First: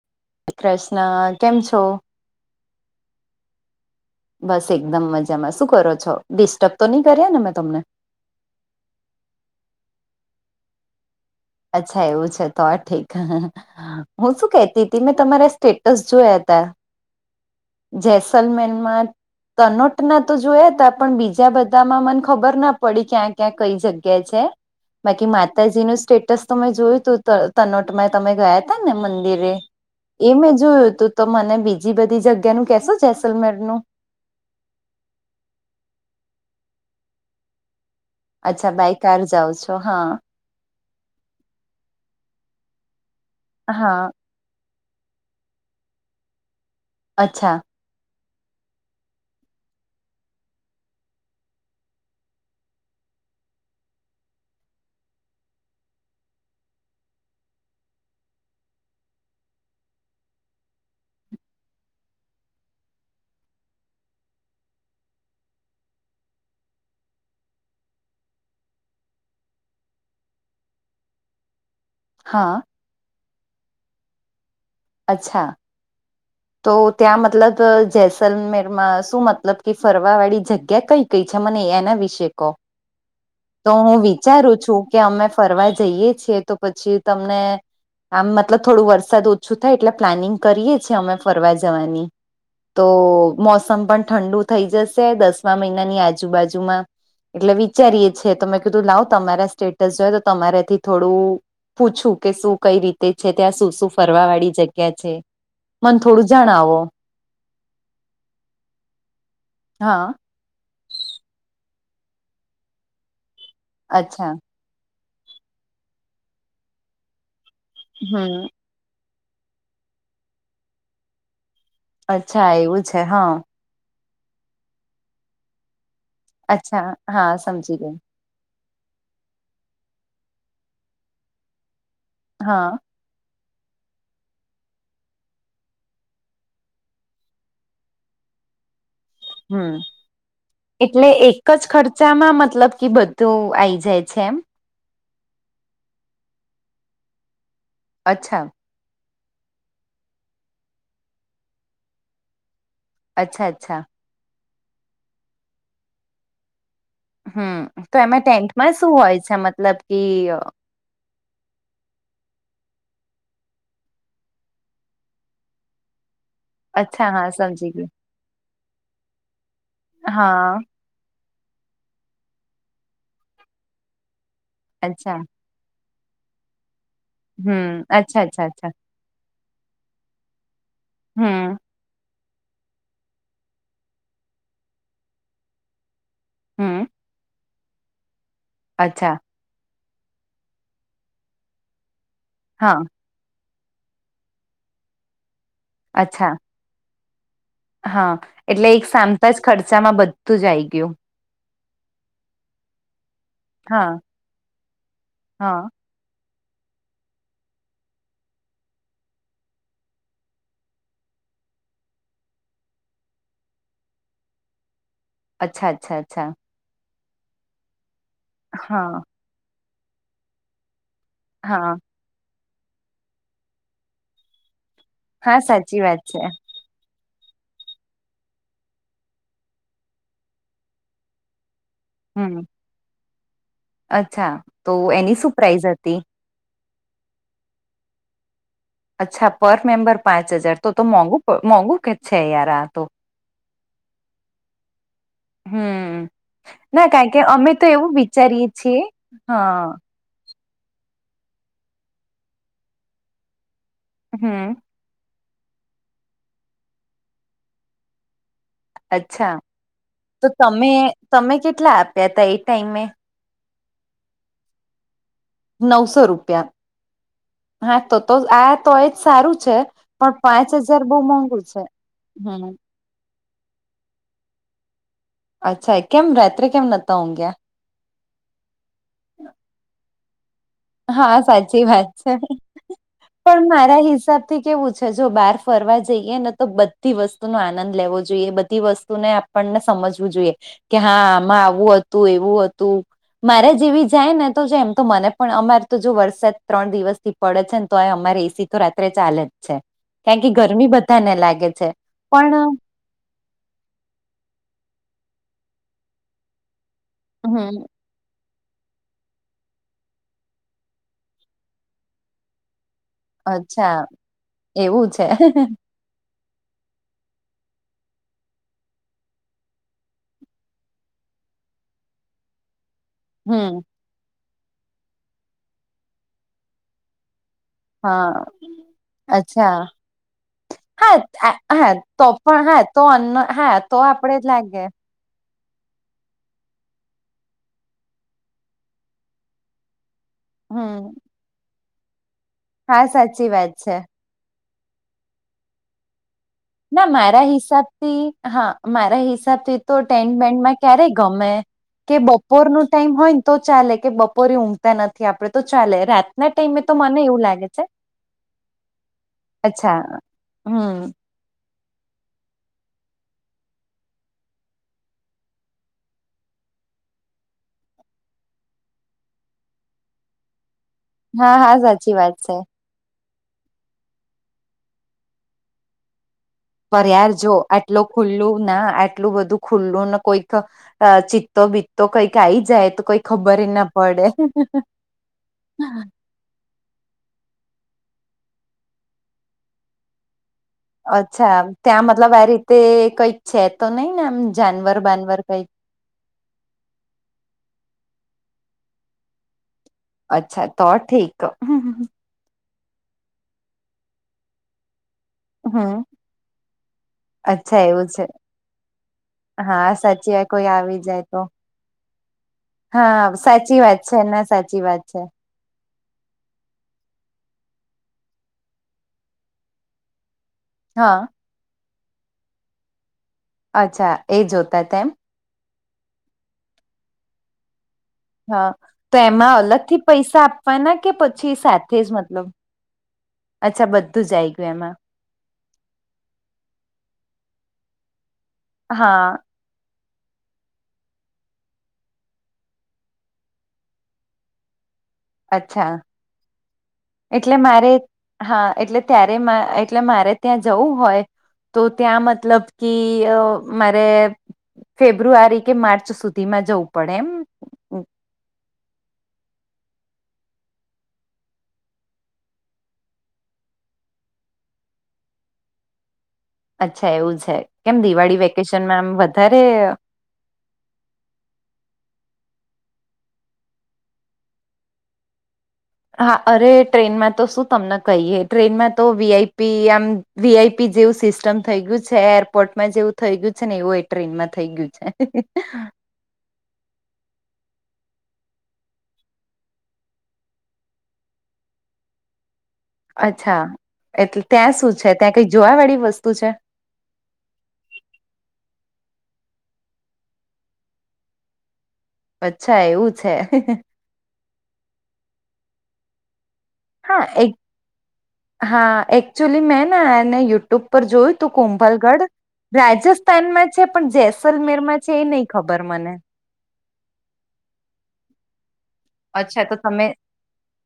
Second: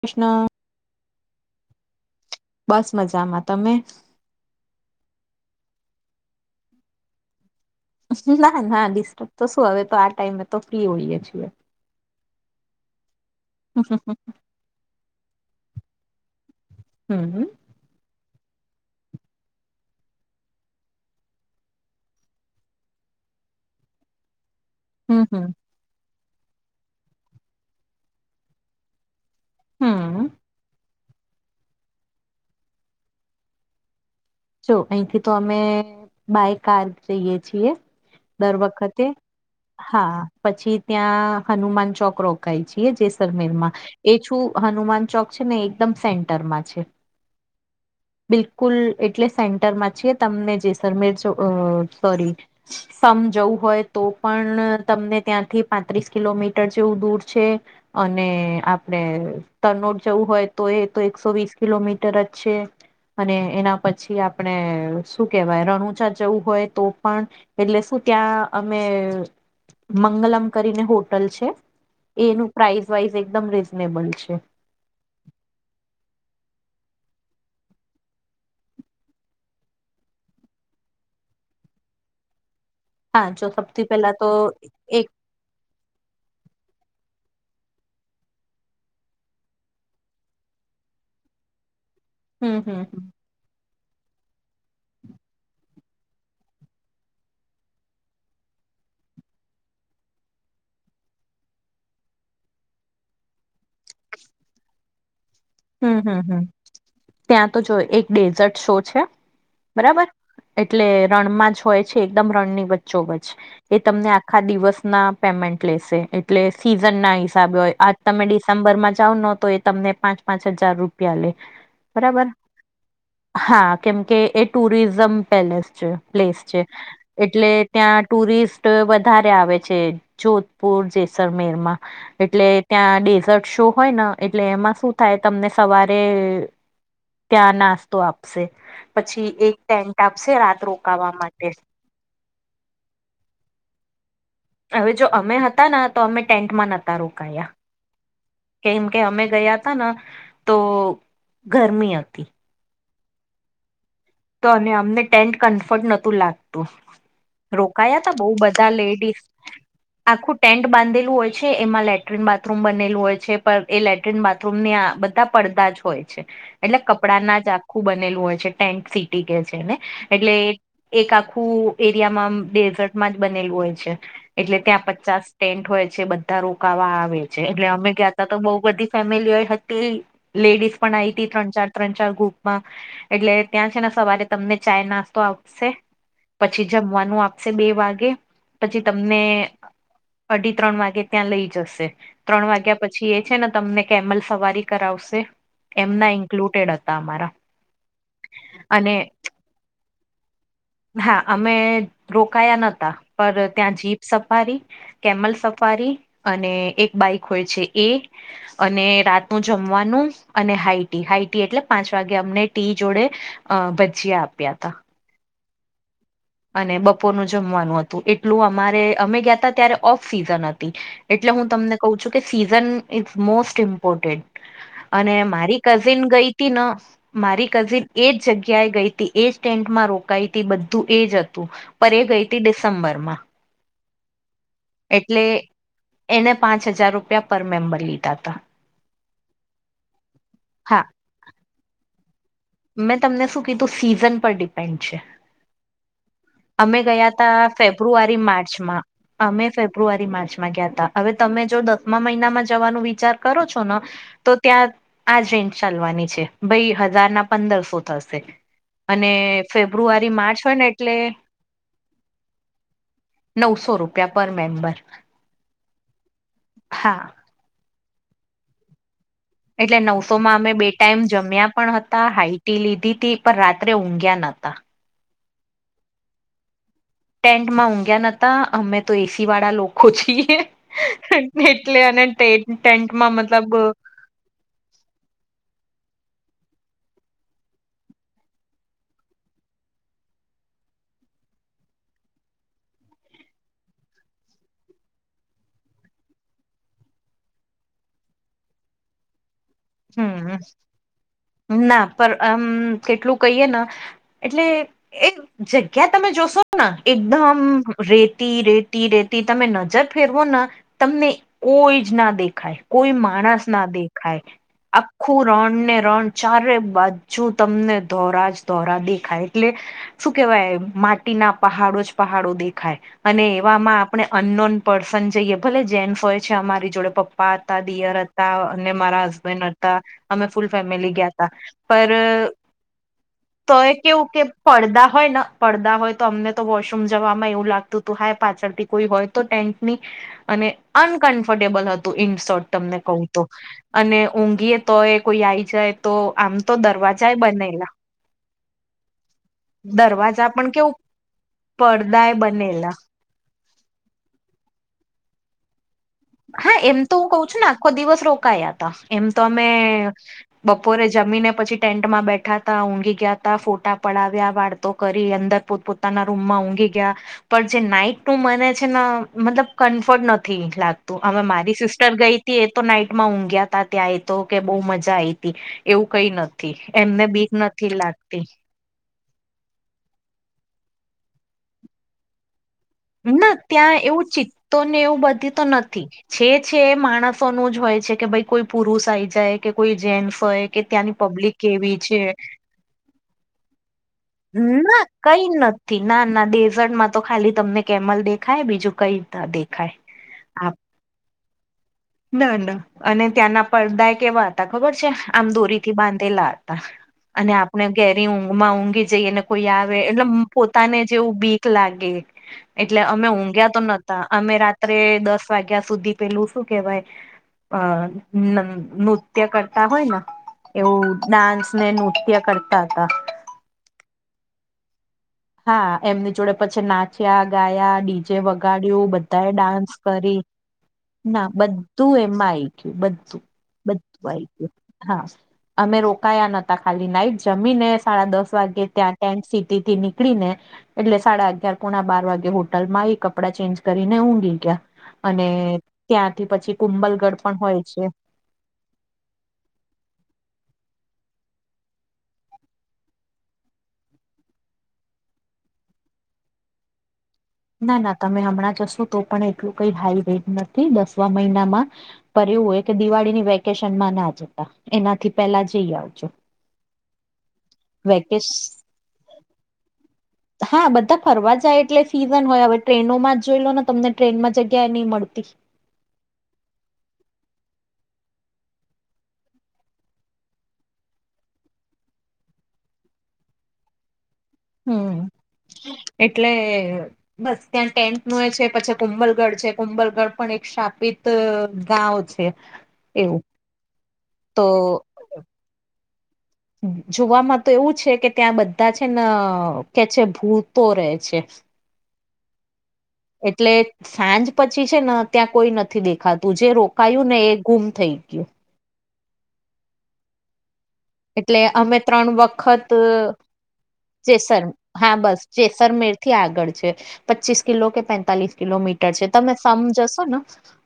કૃષ્ણ કૃષ્ણ કેમ છો? બસ મજામાં તમે? બસ એકદમ મજામાં શું કરો છો ડિસ્ટર્બ તો નહી કર્યા ને મેં તમને? ના ના ડિસ્ટર્બ તો શું હવે તો આ ટાઈમે તો ફ્રી હોઈએ છીએ. અચ્છા એવું છે તો ઠીક હમ હું શું કેતી તે મેં તમારા સ્ટેટસ જોયા તા. હમ હમ જેૈસલમેર મા તનોટ ના તો જોયા તા પણ બીજા બધામાં મને ખબર ના પડી ક્યાં ક્યાં કઈ જગ્યા છે. હમ બાકી હમ માતાજી નું સ્ટેટસ તો મે જોયું તું તનોટમાં ગયા તો ને મંદિરે હમ એ મેં જોયું તું તો મને બીજી બધી જગ્યાનું કેશો જેસલમેર નું? જો અહીંથી તો અમે બાય કાર જઈએ છીયે. અચ્છા તો બાઈ કાર જાવ હા પછી ત્યાં હનુમાન ચોક રોકાઈ છીયે જેસલમેર માં. હા એ છું હનુમાન ચોક છે ને એકદમ સેન્ટર માં છે. અચ્છા. બિલકુલ એટલે સેન્ટર મા જ છે તમને જેસલમેર જો અહ સોરી સમજવું હોય તો પણ તમને ત્યાંથી પાંત્રીસ કિલોમીટર જેવું દૂર છે. અને આપડે તનોડ જવું હોય તોય એકસોવીસ કિલોમીટર જ છે. અને એના પછી આપણે શું કેવાય રણુજા જવું હોય તો પણ એટલે શું ત્યાં અમે મંગલમ કરી ને હોટલ છે એનું હા પ્રાઇઝ વાઇઝ એકદમ રીજનેબલ છે. અચ્છા. તો ત્યાં મતલબ જેસલમેર અહ માં શું મતલબ ફરવા વાળી જગ્યા કઈ? છે મને એના વિષે કો હા જો તો સૌથી હું પેલા તો વિચારું છું કે એક અમે ફરવા જઈએ છીયે તો પછી તમને. આમ મતલબ થોડું વરસાદ ઓછું થાય એટલે પ્લાનિંગ કરીએ છીયે અમે. ફરવા જવાની હમ હમ તો મોસ સમ પણ ઠંડુ થઈ જસે દસમા મહિનાની આજુબાજુ માં. એટલે વિચારીએ છીયે તો મેં કીધું લાવ તમારા સ્ટેટ્સ જોયા તો તમારે હજી થોડું પૂછું કે શું કઈ રીતે છે ત્યાં શું શું ફરવાવાળી જગ્યા છે? હમ્મ મને હમ્મ થોડું હમ્મ જણાવો ત્યાં તો જો એક ડેઝર્ટ શો છે બરાબર? હા એટલે રણમાંજ હોય છે એકદમ રણની વચ્ચોવચ એ તમને અચ્છા આખા દિવસના પેમેન્ટ લેશે એટલે સિઝન ના હિસાબે હોય આજ તમે હમ ડિસેમ્બર માં જાવ ને તો તમને પાંચ પાંચ હજાર રૂપિયા લે બરાબર અચ્છા એવું છે હા. કેમ કે એ ટુરિઝમ પેલેસ છે પ્લેસ છે અચ્છા હા એટલે સમજી ગઈ ત્યાં ટુરિસ્ટ વધારે આવે છે જોધપુર જેસલમેર માં. એટલે હા ત્યાં ડેઝર્ટ શો હોય ને એટલે એમાં શું થાય તમાને સવારે ત્યાં નાસ્તો આપશે પછી એક હમ ટેન્ટ આપશે રાત રોકાવા માટે. ચા માં મતલબ કે બધું આવી જાય છે એમ. હવે જો અમે હતા ને તો અમે ટેન્ટ માં ન્હોતા રોકાયા. અચ્છા. કેમ કે અમે ગયા તા ને તો ગરમી હતી. અચ્છા અચ્છા. તો ને અમને ટેન્ટ કન્ફર્ટ નહોતું લાગતું. હમ તો રોકાયા તા એમાં બોવ બધા ટેન્ટમાં શું હોય લેડીઝ છે મતલબ કે આખું ટેન્ટ બાંધેલું હોય છે એમાં લેટરીન બાથરૂમ બનેલું હૉય છે પર એ લેટરીન બાથરૂમ માં બધે પડદા જ હોય. એટલે અચ્છા હા કપડાંનાજ સમજી આખું ગયું બનેલું હોય છે ટેન્ટ સીટી કે છે એને એટલે. હા એક આખું એરિયા માં આમ ડેઝર્ટ માંજ બનેલું હોય છે એટલે ત્યાં અચ્છા પચાસ ટેન્ટ હોય છે ત્યાં બધા રોકાવા આવે છે એટલે હમ અમે ગયા અચ્છા તા તો અચ્છા બોવ અચ્છા બધી ફેમિલી હતી લેડીઝ પણ આવીતી ત્રણ હમ ચાર ત્રણ ચાર ગ્રુપ માં એટલે ત્યાં છે ને તમને ચા નાસ્તો આપશે. પછી હમ જમવાનું આપશે બે વાગે પછી અચ્છા તમને અઢી ત્રણ વાગે ત્યાં લઈ જસે ત્રણ હા વાગ્યા પછી એક છે ને તમને કેમલ સવારી કરાવશે એમના અચ્છા એક રિલેટેડ હતા અમારા. હા એટલે એક અને સામટાજ ખર્ચા મા બધુજ આઈ ગયું હા અમે રોકાયા નહોતા પર હા ત્યાંથી એક સફારી કેમલ હા સફારી અને એક બાઈક હોય છે એ અને રાતનું જમવાનું અને હાઈ ટી, હાઈ ટી એટલે પાંચ વાગે અમને ટી જોડે અહ ભજીયા આપ્યા તા. અચ્છા અચ્છા અચ્છા. અને બપોરનું જમવાનું હતું એટલું અમારે, હા અમારે ગયા હતા ત્યારે ઓફ સિઝન હતી. એટલે હું હા તમને કહું છું કે સિઝન ઇઝ મોસ્ટ ઇમ્પોર્ટન્ટ અને હા મારી સાચી વાત કઝિન છે ગઈ તી ન મારી કઝિન એજ જગ્યાએ ગઈ હતી, એજ ટેન્ટમાં રોકાઈ હતી, બધું એજ હતું. પર એ ગઈ હમ હતી ડિસેમ્બરમાં. અચ્છા. તો એની એટલે શું પ્રાઇઝ હતી એને પાંચ હજાર રૂપિયા પર મેમ્બર લીધા તા. અચ્છા પર મેમ્બર પાંચ હજાર, તો તો હા મોંઘુ પ મોંઘું કે છે યાર. તો મેં તમને શું કીધું સીઝન પર ડિપેન્ડ છે. હમ્મ. અમે ગયા તા ફેબ્રુઆરી છીએ માર્ચમાં, અમે હા ફેબ્રુઆરી માર્ચ માં ગયા તા, હવે તમે જો દસમા મહિનામાં જવાનું વિચાર કરો છો ને તો હમ ત્યાં આજ રેન્જ ચાલવાની છે ભાઈ હજારના પંદરસો થશે. અને અચ્છા ફેબ્રુઆરી તો માર્ચ હોય ને તમે એટલે તમે કેટલા આપ્યા તા એ ટાઈમે નવસો રૂપિયા પર મેમ્બર. નવસો રૂપિયા. હા હા તો તો આ તો એજ સારું છે એટલે પણ નવસોમાં પાંચ અમે બે હજાર બહુ ટાઈમ મોંઘુ જમ્યા છે પણ હતા, હમ હાઇટી લીધી તી પણ રાત્રે ઊંઘ્યા નતા. અચ્છા કેમ રાત્રે કેમ ન ટેન્ટમાં ઊંઘ્યા નતા, અમે તો એ સી વાળા લોકો છીએ. હા સાચી એટલે વાત અને છે, ટેન્ટમાં પણ મતલબ મારા હિસાબ થી કેવું છે જો બહાર ફરવા જઈએ ને તો બધી વસ્તુનો આનંદ લેવો જોઈએ, બધી વસ્તુને આપ ણને સમજવું જોઈએ કે હા આમાં આવું હતું, એવું હતું મારે જેવી જાય ને તો છે એમ તો મને પણ અમારે તો જો વરસાદ ત્રણ દિવસથી પડે છે ને તોય અમારે એ સી તો રાત્રે ચાલે જ છે. ક્યાં હમ કે ગરમી બધાને લાગે છે ના પર પણ આમ અહ કેટલું કહીએ ને એટલે એ જગ્યા તમે જોશોના એકદમ હમ રેતી રેતી રેતી તમે નજર ફેરવો ના તમને કોઈ જ ના દેખાય, કોઈ માણસ ના અચ્છા દેખાય. એવું છે આખું રણને રણ ચારે બાજુ તમને ધોરા જ ધોરા દેખાય એટલે શું કેવાય માટીના પહાડો જ પહાડો દેખાય. અને હમ એવામાં આપણે અનનોન પર્સન જઈએ, ભલે જેન્સ હોય છે અમારી જોડે પપ્પ પા હતા દિયર હા અને મારા હસબ બેન્ડ અચ્છા હતા, અમે ફૂલ ફેમિલી હા ગયા તા, આ- હા પર તો અહ પણ હા તો અન્ન હા તો એ કેવું આપડે કે જ લાગે પડદા પડદા હોય પડદા હોય તો અમને તો વોશરૂમ જવામાં એવું લાગતું હતું હાય પાછળથી કોઈ હોય તો ટેન્ટની અને હમ અનકમફર્ટેબલ હતું, ઇન શોર્ટ તમને હા કહું તો સાચી વાત છે અને, ઊંઘીય તોય, કોઈ આવી જાય તો આમ તો ના દરવાજા મારા બનેલા હિસાબથી, હા મારા હિસાબથી તો ટેન્ટ દરવાજા પણ બેન્ટમાં કેવું ક્યારેય ગમે કે પડદાય બપોરનો બનેલા ટાઈમ હોય ને તો ચાલે કે બપોરે ઊંઘતા નથી આપડે તો ચાલે રા હા એમ તો હું કઉ છું ને આખો દિવસ રોકાયા હતા, એમ તો અમે અચ્છા હમ બપોરે જમીને પછી, ટેન્ટમાં બેઠા હતા, ઊંઘી ગયા હતા, ફોટા પડાવ્યા, વાતો કરી, અંદર પોતપ પોતાના રૂમમાં ઊંઘી ગયા. પણ જે નાઈટનું મને છે ન મતલબ કમ્ફર્ટ નથી લાગતું. તો આમાં હા મારી હા સિસ્ટર સાચી વાત છે ગઈતી. તો નાઈટમાં ઊંઘ્યા તા ત્યાં એ તો કે બહુ મજા આઈ તી એવું કઈ નથી. એમને ફરયાલ બીક જો નથી આટલું લાગતી ખુલ્લું ના આટ. આટલું બધું ખુલ્લું ને કોઈક ચિત્તો બીત્તો કંઇક આઈ જાય તો. કઈ ના ખબર ય ત્યાં પડે એવું ચિત્તો ને એવું બધી તો નથી જ. છે છે એ માણસોનું જ હોય છે કે ભઈ કોઈ પુરુષ આઈ જાય કે કોઈ જેન્ટસ હોય. કે ત્યાંની પબ્લિક કેવી છે. તે કંઇક છે તો નહી ને આમ જાનવર બાનવર કંઇક. થીનાર્ડના ડેઝર્ટમાં તો ખાલી તમને કેમલ દેખાય બીજું કંઇ ન દેખાય. અચ્છા આપ તો ઠીક હમ. ના ના અને ત્યાંના પડદાય કેવા હતા ખબર છે. આમ હમ દોરીથી બાંધેલા હતા અને અચ્છા આપણે એવું છે ઘેરી ઊંઘમાં ઊંઘી. જઈએ ને કોઈ હા આવે એટલે સાચી એમ વાત કોઈ આવી પોતાને જાય જેવું તો બીક લાગે એટલે હા અમે ઊંઘ્યા સાચી તો વાત નથ. છે તા ના અમે સાચી રાત્રે વાત છે દસ વાગ્યા સુધી પેલું શું કેહવાય. અ ન નૃત્ય કરતા હોય ને. એવું હા ડાન્સને નૃત્ય કરતા હતાં. અચ્છા એ જોતાતાં એમ. હા એમની જોડે પછી નાચ્યાં ગાયા ડી. જે હા વગાડ્યું બધાએ ડાન્સ કરી. ફને. ના બધું એમાં આય ગયું બધું અચ્છા બધું જ આય આઈ ગયું એમાં હા. અમે રોકાયા નતાં ખાલી નાઈટ જમીને સાડા દસ વાગે ત્યાં હા ટેન્ટ સીટીથી નીક ળીને. એટલે સાડા અગયાર પોણાં બાર વાગે હોટલમાં આઈ કપડાં ચેન્જ કરીને ઊંઘી ગીયા. અને અચ્છા ત્યાંથી પછી કુંબલગઢ એટલે પણ હોય મારે છે. હા એટલે ત્યારે મા એટલે મારે ત્યાં જવું હોય. તો ત્યાં મતલબ કી અ મારે. ફેબ્રુઆરી કે માર્ચ સુધીમાં જવું પડે એમ. ના ના તમે હમણાં જશો તો પણ એટલું કંઈ હાઈ રેટ નથી દસમાં મહિનામાં. કર્યું હોય ત દિવાળીની વેકેશનમાં ના જતા એનાથી પેલા જઈ આવજો. અચ્છા એવું છે કેમ દિવાળી વેકેશ વેકેશનમાં આમ વધારે. હા બધાં ફરવા જાય એટલે. સિઝન હોય હવે ટ્રેનોમાં જ જોઈ લો ને તમને ટ્રેનમાં જગ્યાએ નહીં મળતી. હા અરે ટ્રેનમાં તો શું તમને કહીએ તો વીઆઈપી આમ. વીઆઈપી જેવું સિસ્ટમ થઈ ગયું છે એરપોર્ટમાં જેવું થઈ ગયું છે ને એવું. ટ્રેનમાં થઇ ગયું હમ છે એટલે. બસ ત્યાં ટેન્ટનું એ છે પછી કુંબલગઢ છે કુંબલગઢ પણ એક સ્થાપિત ગાંવ છે. [inaudible] અચ્છા એટલે તો ત્યાં શું છે ત્યાં કઈંક જોવા વાળી વસ્તુ છે. જોવામાં તો એવું છે કે ત્યાં બધા છે ન કે છે ભૂતો રહે છે. અચ્છા એવું. છે એટલે સાંજ પછી છે ને ત્યાં કોઈ નથી દેખાતું જે રો હા કાયું ને એક એ ગુમ થઈ ગયું. હા એક્ચુલી મેં ને એને યુ ટુબ ઉપર જોયું તું એટલે અમે કુંભલગઢ ત્રણ વખત રાજસ્થાનમાં એ છે પણ જેસર જેસલમેરમાં છે હા એ નઈ બસ જેસરમેર થી આગળ છે પચીસ કિલો કે પેતાલીસ કિલોમી તમે અચ્છા તો તમે સમજશો ને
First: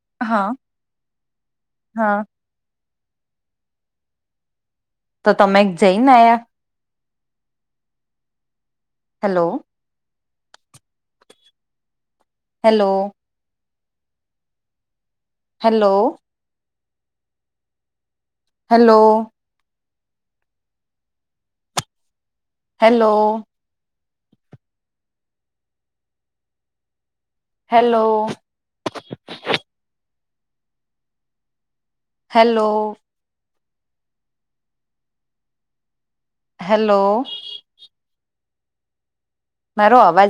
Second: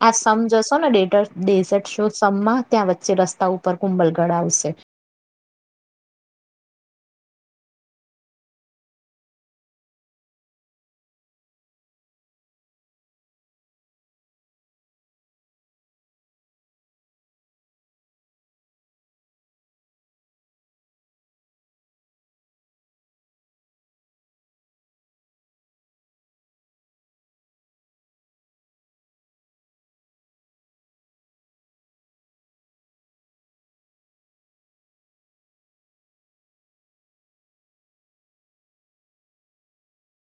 આ હા સમજશો ને ડે ડેઝર્ટ શો હા સમમાં ત્યાં વચ્ચે રસ્તા ઉપર કુંબલગઢ આવશે. તો તમે જઈને આયા? Hello hello hello hello hello hello hello hello મારો અવાજ